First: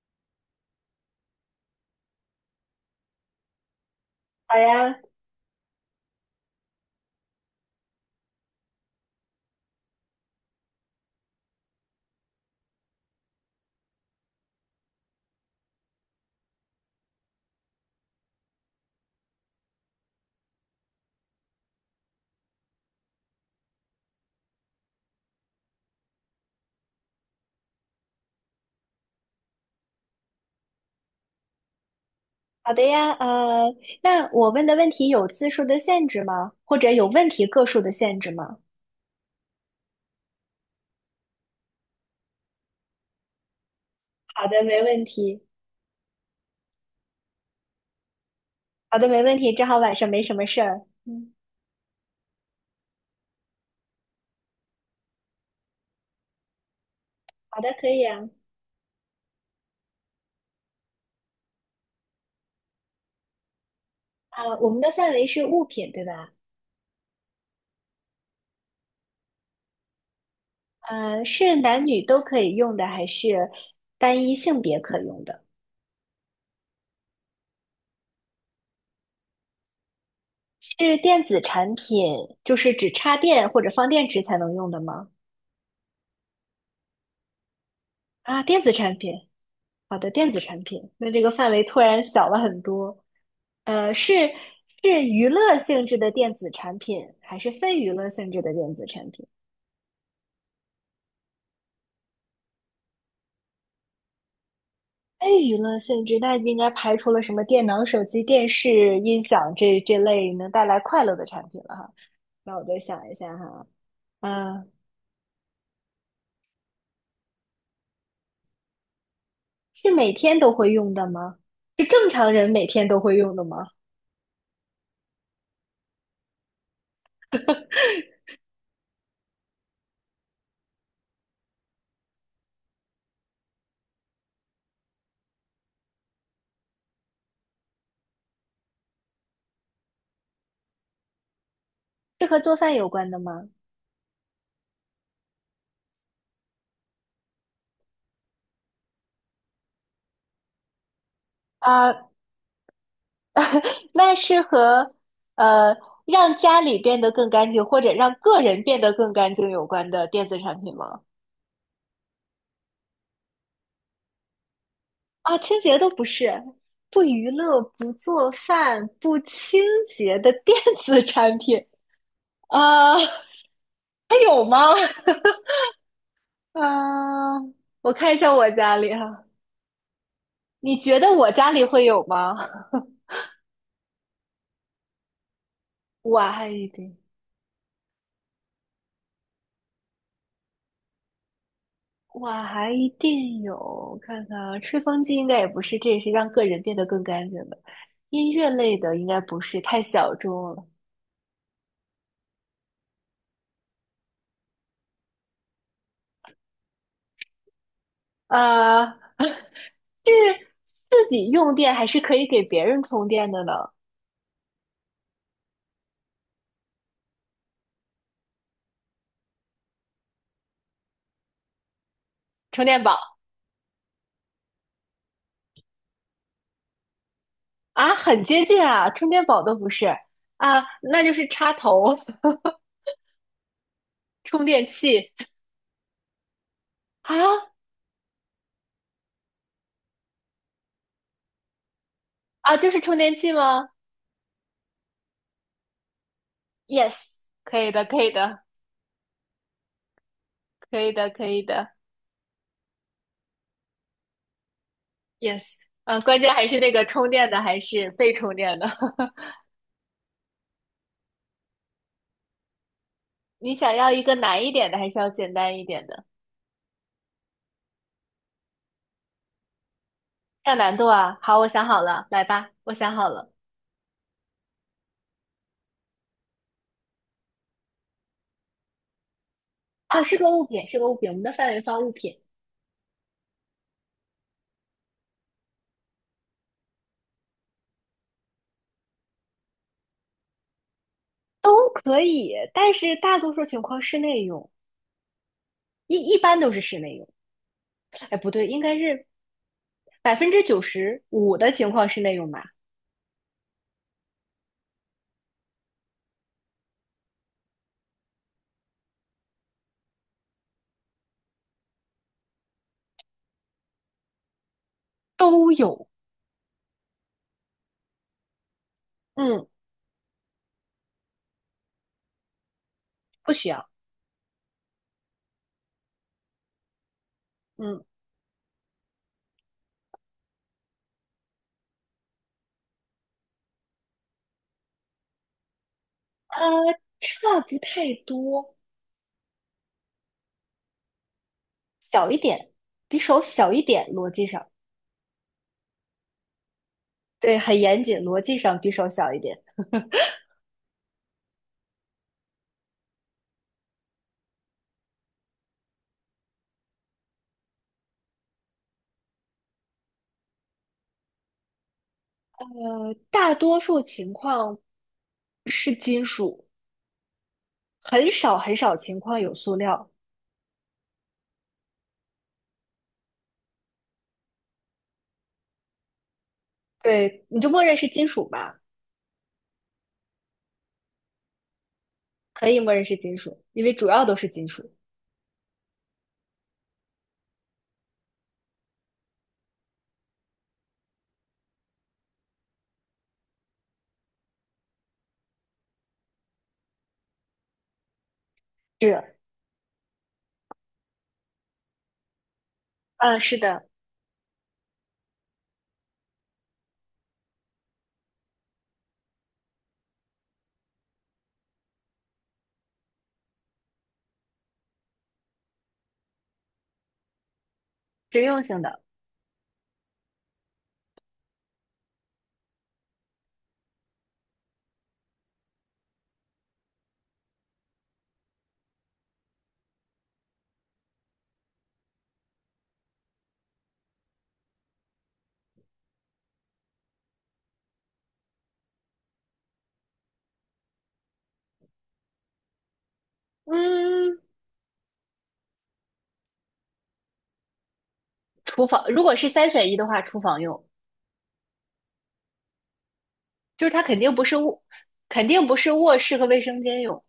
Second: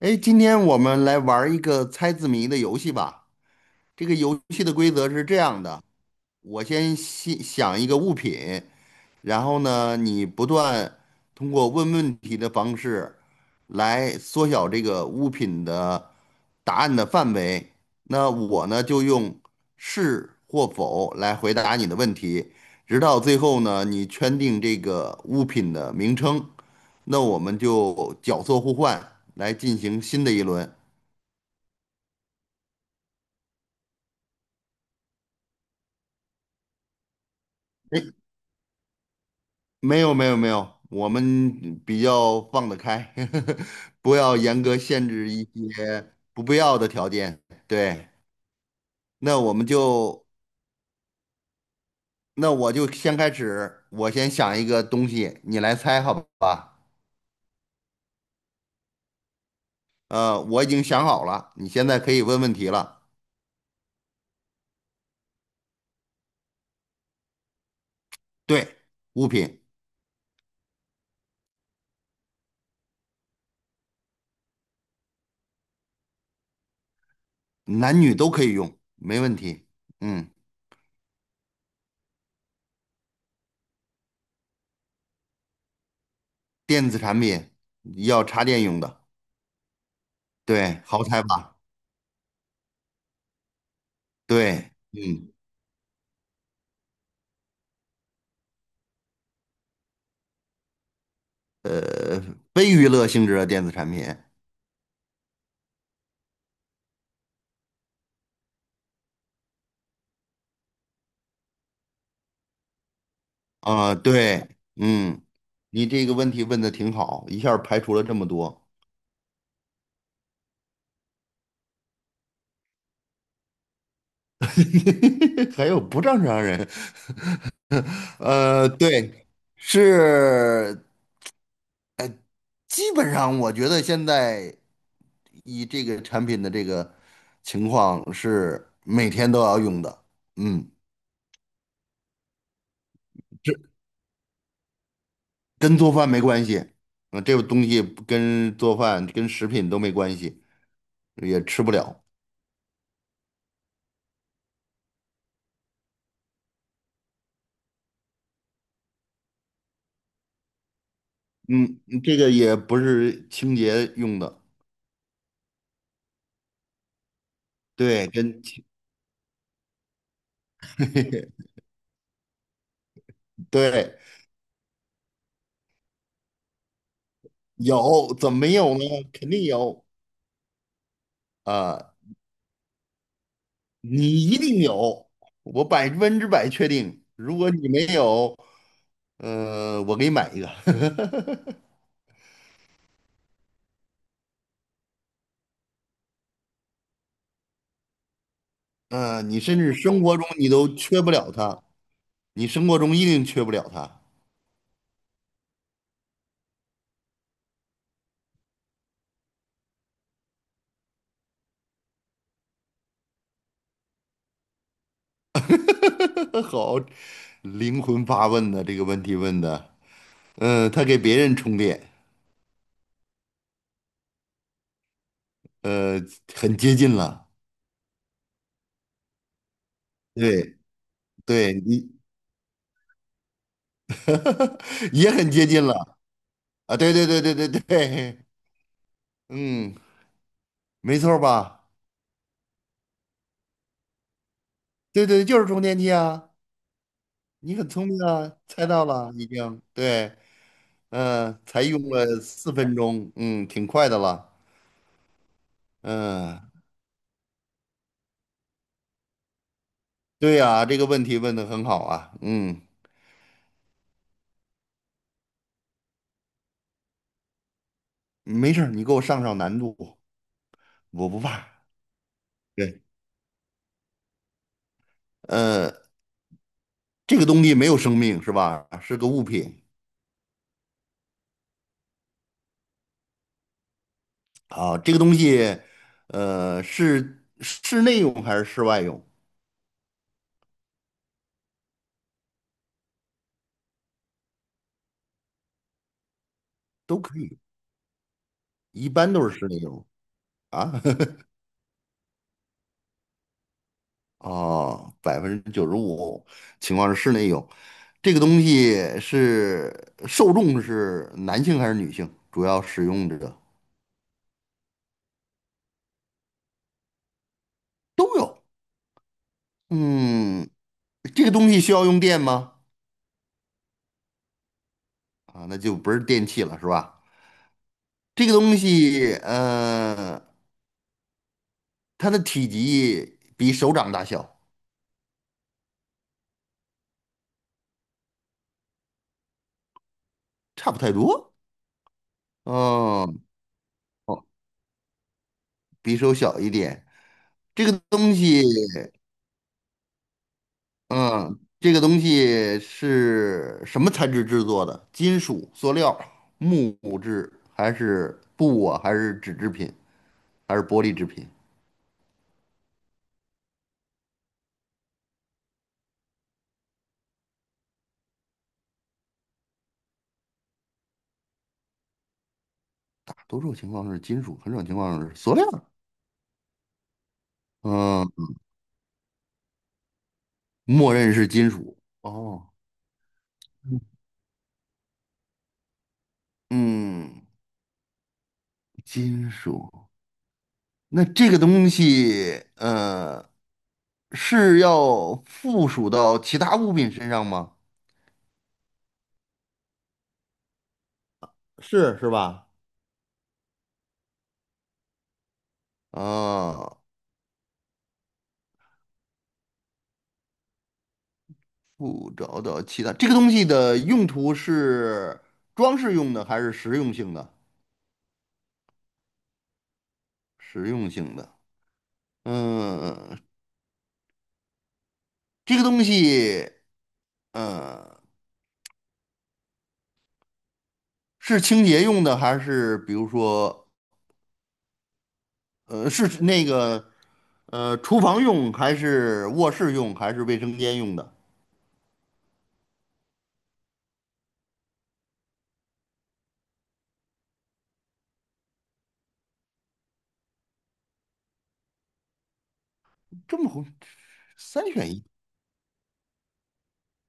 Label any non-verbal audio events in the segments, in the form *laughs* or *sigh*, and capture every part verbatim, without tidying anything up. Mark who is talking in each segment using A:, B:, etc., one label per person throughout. A: 哎，今天我们来玩儿一个猜字谜的游戏吧。这个游
B: 好
A: 戏的规
B: 呀，
A: 则是这样的，我先先想一个物品，然后呢，你不断通过问问题的方式来缩小这个物品的答案的范围。那我呢，就用是或否来回答你的问题，直到最后呢，你圈定这个物品的名称，那我们就角色互换来进行新的一轮。
B: 好的呀，呃，那我问的问题有字数的限制吗？或者有问题个数的限制吗？
A: 没有没有没有，我们比较放得开，*laughs* 不要
B: 好
A: 严
B: 的，
A: 格
B: 没问
A: 限制
B: 题。
A: 一些不必要的条件。对，
B: 好的，没问
A: 那
B: 题。
A: 我
B: 正
A: 们
B: 好晚上没
A: 就，
B: 什么事儿。嗯，
A: 那我就先开始，我先想一个东西，你来猜好吧？
B: 好的，可以啊。
A: 呃，我已经想好了，你现在可以问问题了。
B: 啊，我们的范围是物品，对吧？
A: 对，物品，
B: 呃，是男女都可以用的，还是单一性别可用的？
A: 男女都可以用，没问题。嗯，
B: 是电子产品，就是只插电或者放电池才能用的吗？
A: 电子产品要
B: 啊，
A: 插
B: 电
A: 电
B: 子
A: 用
B: 产
A: 的，
B: 品。好的，电子产
A: 对，
B: 品，
A: 好
B: 那这
A: 猜
B: 个范
A: 吧？
B: 围突然小了很多。呃，是
A: 对，
B: 是娱
A: 嗯，
B: 乐性质的电子产品，还是非娱乐性质的电子产品？
A: 呃，非娱乐性质的电子产品。
B: 非娱乐性质，那应该排除了什么电脑、手机、电视、音响这这类能带来快乐的产品了哈。那我再想一下哈，
A: 啊，对，
B: 嗯、
A: 嗯，你这个问题问的挺好，一下儿排除了这么多，
B: 是每天都会用的吗？是正常人每天都会用的吗？
A: *laughs* 还有不正常人，*laughs* 呃，对，是，呃，基本上我觉得现在以这个产品的这个情况是每天都要用的，嗯，
B: 是和做饭有关的吗？
A: 这跟做饭没关系，啊，这个东西不跟做饭跟食品都没关系，也吃不了，
B: 啊、那是和呃让家里变得更干净，或者让个人变得更干净有关的电子产品吗？
A: 嗯，这个也不是清洁用的。
B: 啊，清洁都不是，不娱乐、不
A: 对，
B: 做
A: 真
B: 饭、不清洁的电子产
A: *laughs*
B: 品啊，
A: 对，
B: 还有吗？*laughs* 啊，我看
A: 有
B: 一
A: 怎
B: 下
A: 么
B: 我
A: 没有
B: 家
A: 呢？
B: 里哈，
A: 肯定有
B: 你觉得我家里会
A: 啊，
B: 有吗？*laughs*
A: 你一定有，我百分之百
B: 晚一
A: 确
B: 点。
A: 定。如果你没有，呃，我给你买一个。*laughs*
B: 哇，还一定有，我看看啊，吹风机应该也不是，这也是让个人变得更干净的。音乐类的应该
A: 嗯、
B: 不
A: 你甚
B: 是，
A: 至
B: 太
A: 生
B: 小
A: 活中
B: 众
A: 你
B: 了。
A: 都缺不了它，你生活中一定缺不了它。
B: 啊。*laughs* 是自己用电还是可以给别人充电的呢？
A: *laughs* 好，灵魂发问的这个问题问的，嗯、他给别人充电，
B: 充电宝
A: 呃，很接近了。
B: 啊，很接近啊，充电宝都不是
A: 对，
B: 啊，那就是插
A: 对你
B: 头、*laughs* 充电
A: *laughs* 也
B: 器
A: 很接近了。啊，对对
B: 啊
A: 对对对对，嗯，没错儿吧？
B: 啊，就是充电器吗
A: 对对，就是充电器啊！
B: ？Yes，
A: 你
B: 可
A: 很
B: 以的，
A: 聪
B: 可
A: 明
B: 以
A: 啊，
B: 的，
A: 猜到了已经。对，
B: 可以的，可
A: 嗯、
B: 以
A: 才
B: 的。
A: 用了四分钟，嗯，挺快的了。
B: Yes，嗯，关键
A: 嗯、
B: 还是那个充电的还是被充电的。*laughs*
A: 对呀、这个问题问的很好啊。嗯，
B: 你想要一个难一点的，还是要简单一点的？
A: 没事儿，你给我上上难度，
B: 上难度
A: 我
B: 啊！
A: 不
B: 好，我
A: 怕。
B: 想好了，来吧，我
A: 对，
B: 想好了。
A: 呃，这个东西没有生命是吧？是个物品
B: 啊，是个物品，是个物品，我们的范围放物品
A: 啊。这个东西，呃，是室内用还是室外用
B: 都可以，但是大多数情况室内用，一一般都是室内
A: 都
B: 用。
A: 可以，
B: 哎，不对，应该
A: 一
B: 是
A: 般都是室内用。
B: 百分之九
A: 啊，*laughs*
B: 十五的情况室内用吧？
A: 哦，百分之九十五情况是室内有，这个东西是受众是男性还是女性？主要使用者
B: 都有，
A: 都有。
B: 嗯，
A: 嗯，这个东西需要用电吗？
B: 不需要，
A: 啊，那就不是电器了，是吧？
B: 嗯，
A: 这个东西，嗯，它的体积比手掌大小，
B: 呃，差不太多，
A: 差不太多。
B: 小一点，比手
A: 嗯，
B: 小一点，逻
A: 哦，
B: 辑上。
A: 比手小一点。
B: 对，很
A: 这个
B: 严谨，
A: 东
B: 逻辑
A: 西。
B: 上匕首小一点。
A: 嗯，这个东西是什么材质制作的？金属、塑料、木质，还是布啊？还是纸制品？还是玻璃制品？
B: 呃，大多数情况是金属，很少很少情况有塑料。
A: 多数情况是金属，很少情况是塑料。
B: 对，你就默认是金
A: 嗯，
B: 属吧，
A: 默认是金属。
B: 可
A: 哦，
B: 以默认是金属，因为主要都是金属。
A: 嗯，金属。那这个东西，呃，是要附属到其他物品身上吗？
B: 是，
A: 是是吧？
B: 嗯，是的，
A: 啊、不找到其他，这个东西的用途是装饰用的还是实用性的？
B: 实用性的。
A: 实用性的，嗯，这个东西，嗯，是清洁用的还是比如说，呃，是那个，呃，厨房用还是卧室用还是卫生间用的？
B: 嗯，厨房，如果是三选一的话，厨房用，
A: 这么
B: 就
A: 红，
B: 是它肯定不是卧，
A: 三选一，
B: 肯定不是卧室和卫生间用，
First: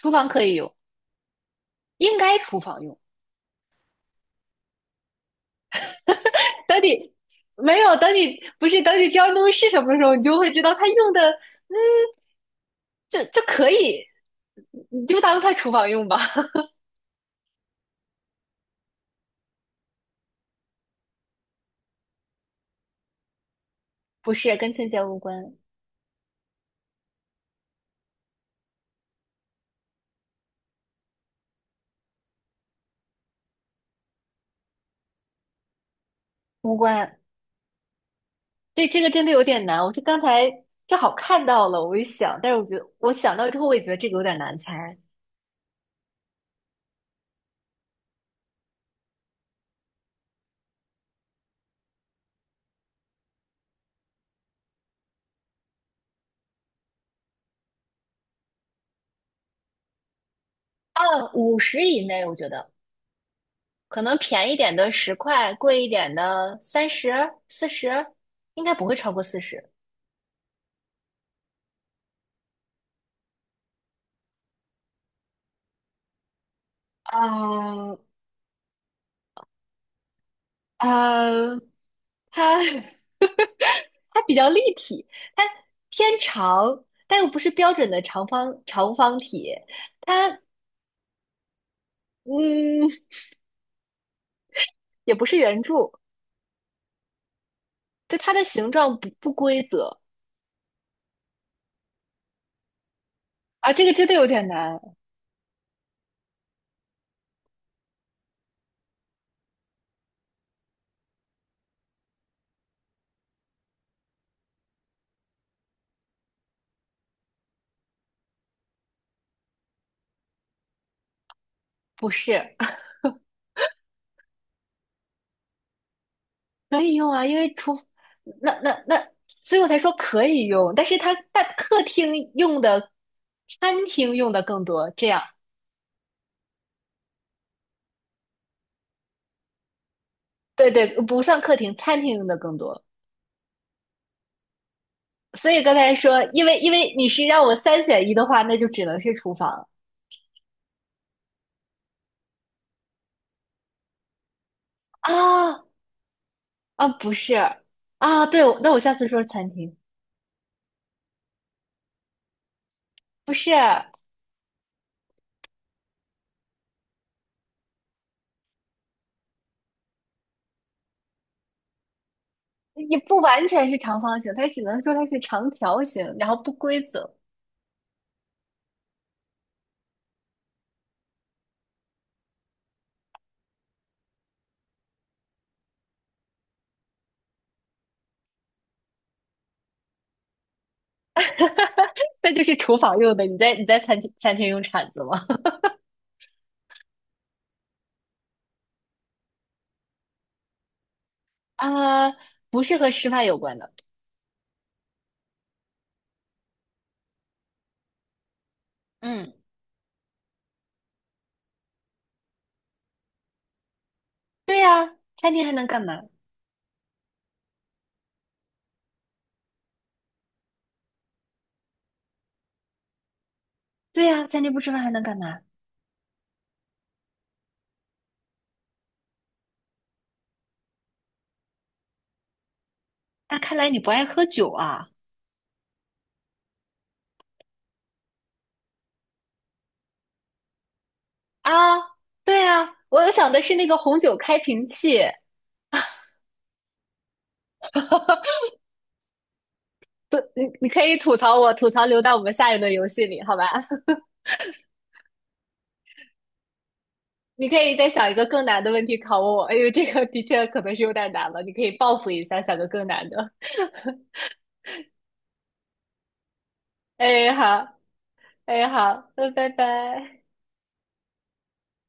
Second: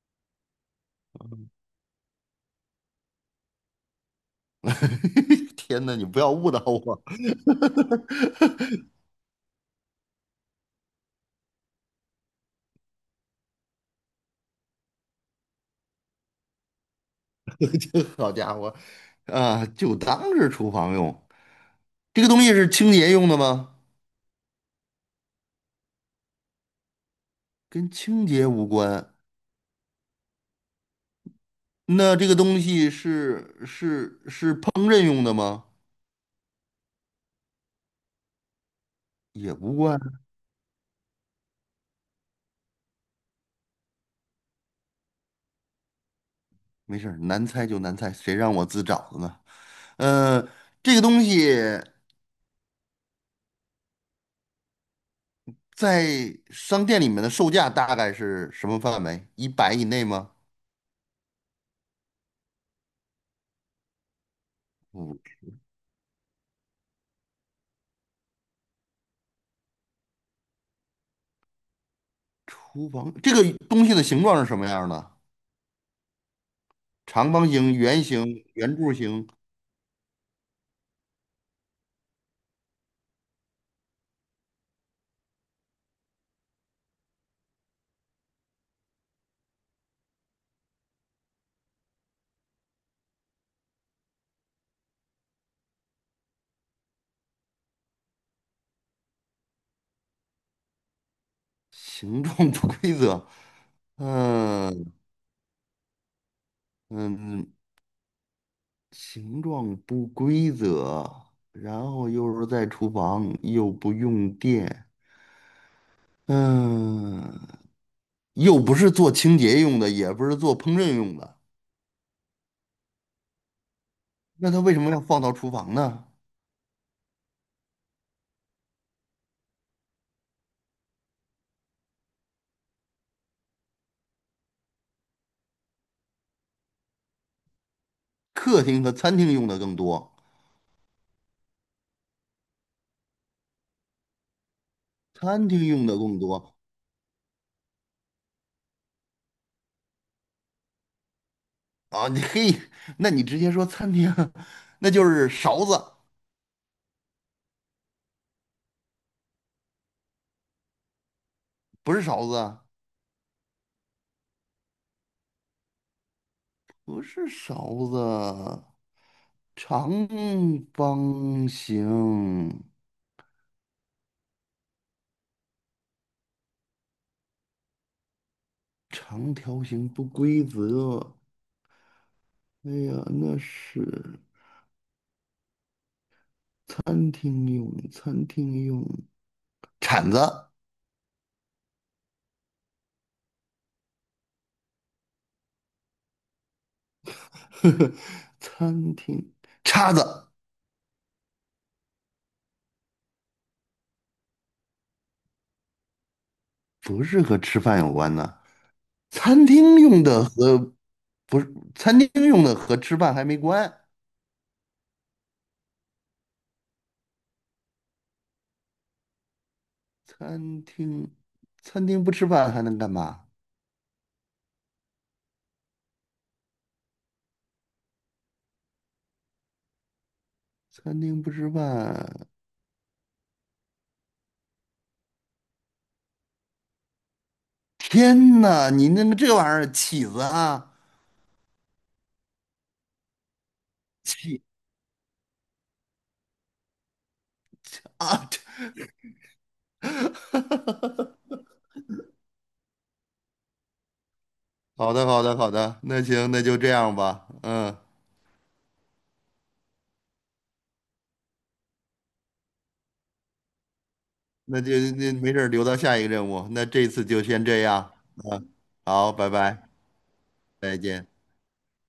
B: 厨房可以用，应该厨房用。
A: *laughs* 天哪，你不要误导
B: 等
A: 我，
B: 你没有，等你
A: *laughs*
B: 不是等你知道东西是什么时候，你就会知道它用的，嗯，就就可以，你就当它厨房用吧。*laughs*
A: 好家伙，啊，就当是厨房用。这个东西是清洁用的吗？
B: 不是跟清洁无关，
A: 跟清洁无关。那这个东西是是是烹饪用的吗？
B: 无关。对，这个真的有
A: 也
B: 点
A: 无
B: 难。我
A: 关，
B: 是刚才正好看到了，我一想，但是我觉得我想到之后，我也觉得这个有点难猜。
A: 没事儿，难猜就难猜，谁让我自找的呢？嗯，这个东西在商店里面的售价大概是什么范围？一百以内吗？
B: 啊。五十以内，我觉得可能便宜点的十
A: 不，
B: 块，贵一点的三十、四十，应该不会超过四十。
A: 厨房这个东西的形状是什么样的？长方形、
B: 嗯，
A: 圆形、圆柱形，
B: 呃，它 *laughs* 它比较立体，它偏长，但又不是标准的长方长方体，它嗯也不是圆柱，就它的形状不不规则
A: 形状不规则。
B: 啊，这个真的有点难，
A: 嗯嗯，形状不规则，然后又是在厨房，又不用电，嗯，又不是做清洁用的，也不是做烹饪用的，
B: 不是
A: 那它为什么要放到厨房呢？
B: 可以用啊，因为厨那那那，所以我才说可以用，但是它但客厅用的、餐厅用的更多，这样
A: 客厅和餐厅用的更多，
B: 对对，不算客厅，餐厅用的更多。
A: 餐
B: 所以
A: 厅
B: 刚
A: 用
B: 才
A: 的更
B: 说，因
A: 多
B: 为因为你是让我三选一的话，那就只能是厨房
A: 啊！你嘿，那你直接说餐厅，*laughs* 那就是
B: 啊。
A: 勺子，
B: 啊，不是啊，对，那我下次说餐厅，
A: 不是勺子啊
B: 不是，
A: 不是勺子，长方形。
B: 也不完全是长方形，它只能说它是长条形，然后不规则。
A: 长条形不规则，哎呀，那是餐厅用，餐厅用，铲子、
B: *laughs* 那就是厨房用的，你在你在餐厅餐厅用铲子吗？
A: *laughs* 餐厅叉子
B: *laughs* 啊，不是和吃饭有关的。
A: 不是和吃饭有关的。
B: 嗯，
A: 餐厅用的和餐厅用的和吃饭还没关。
B: 对呀，餐厅还能干嘛？
A: 餐厅餐厅不吃饭还能干嘛？
B: 对呀，餐厅不吃饭还能干嘛？
A: 餐厅不吃饭，
B: 那看来你不爱喝酒啊。
A: 天呐，你那个这玩意儿起子啊，
B: 啊，对呀，我想的是那个红酒开
A: 起
B: 瓶器。
A: 啊！*laughs*
B: *laughs* 你可以吐槽我，吐槽留到我们下一轮游戏里，好吧？
A: 这好的，好的，好的，那行，那就这样吧。
B: 你可以
A: 嗯，
B: 再想一个更难的问题考我，哎呦，这个的确可能是有点难了，你可以报复一下，想个更难的。
A: 那就那没事儿，留到下一个任务。那这次就
B: 哎，
A: 先这
B: 好，
A: 样，
B: 哎，好，
A: 好，拜
B: 嗯，拜
A: 拜，
B: 拜。
A: 再见。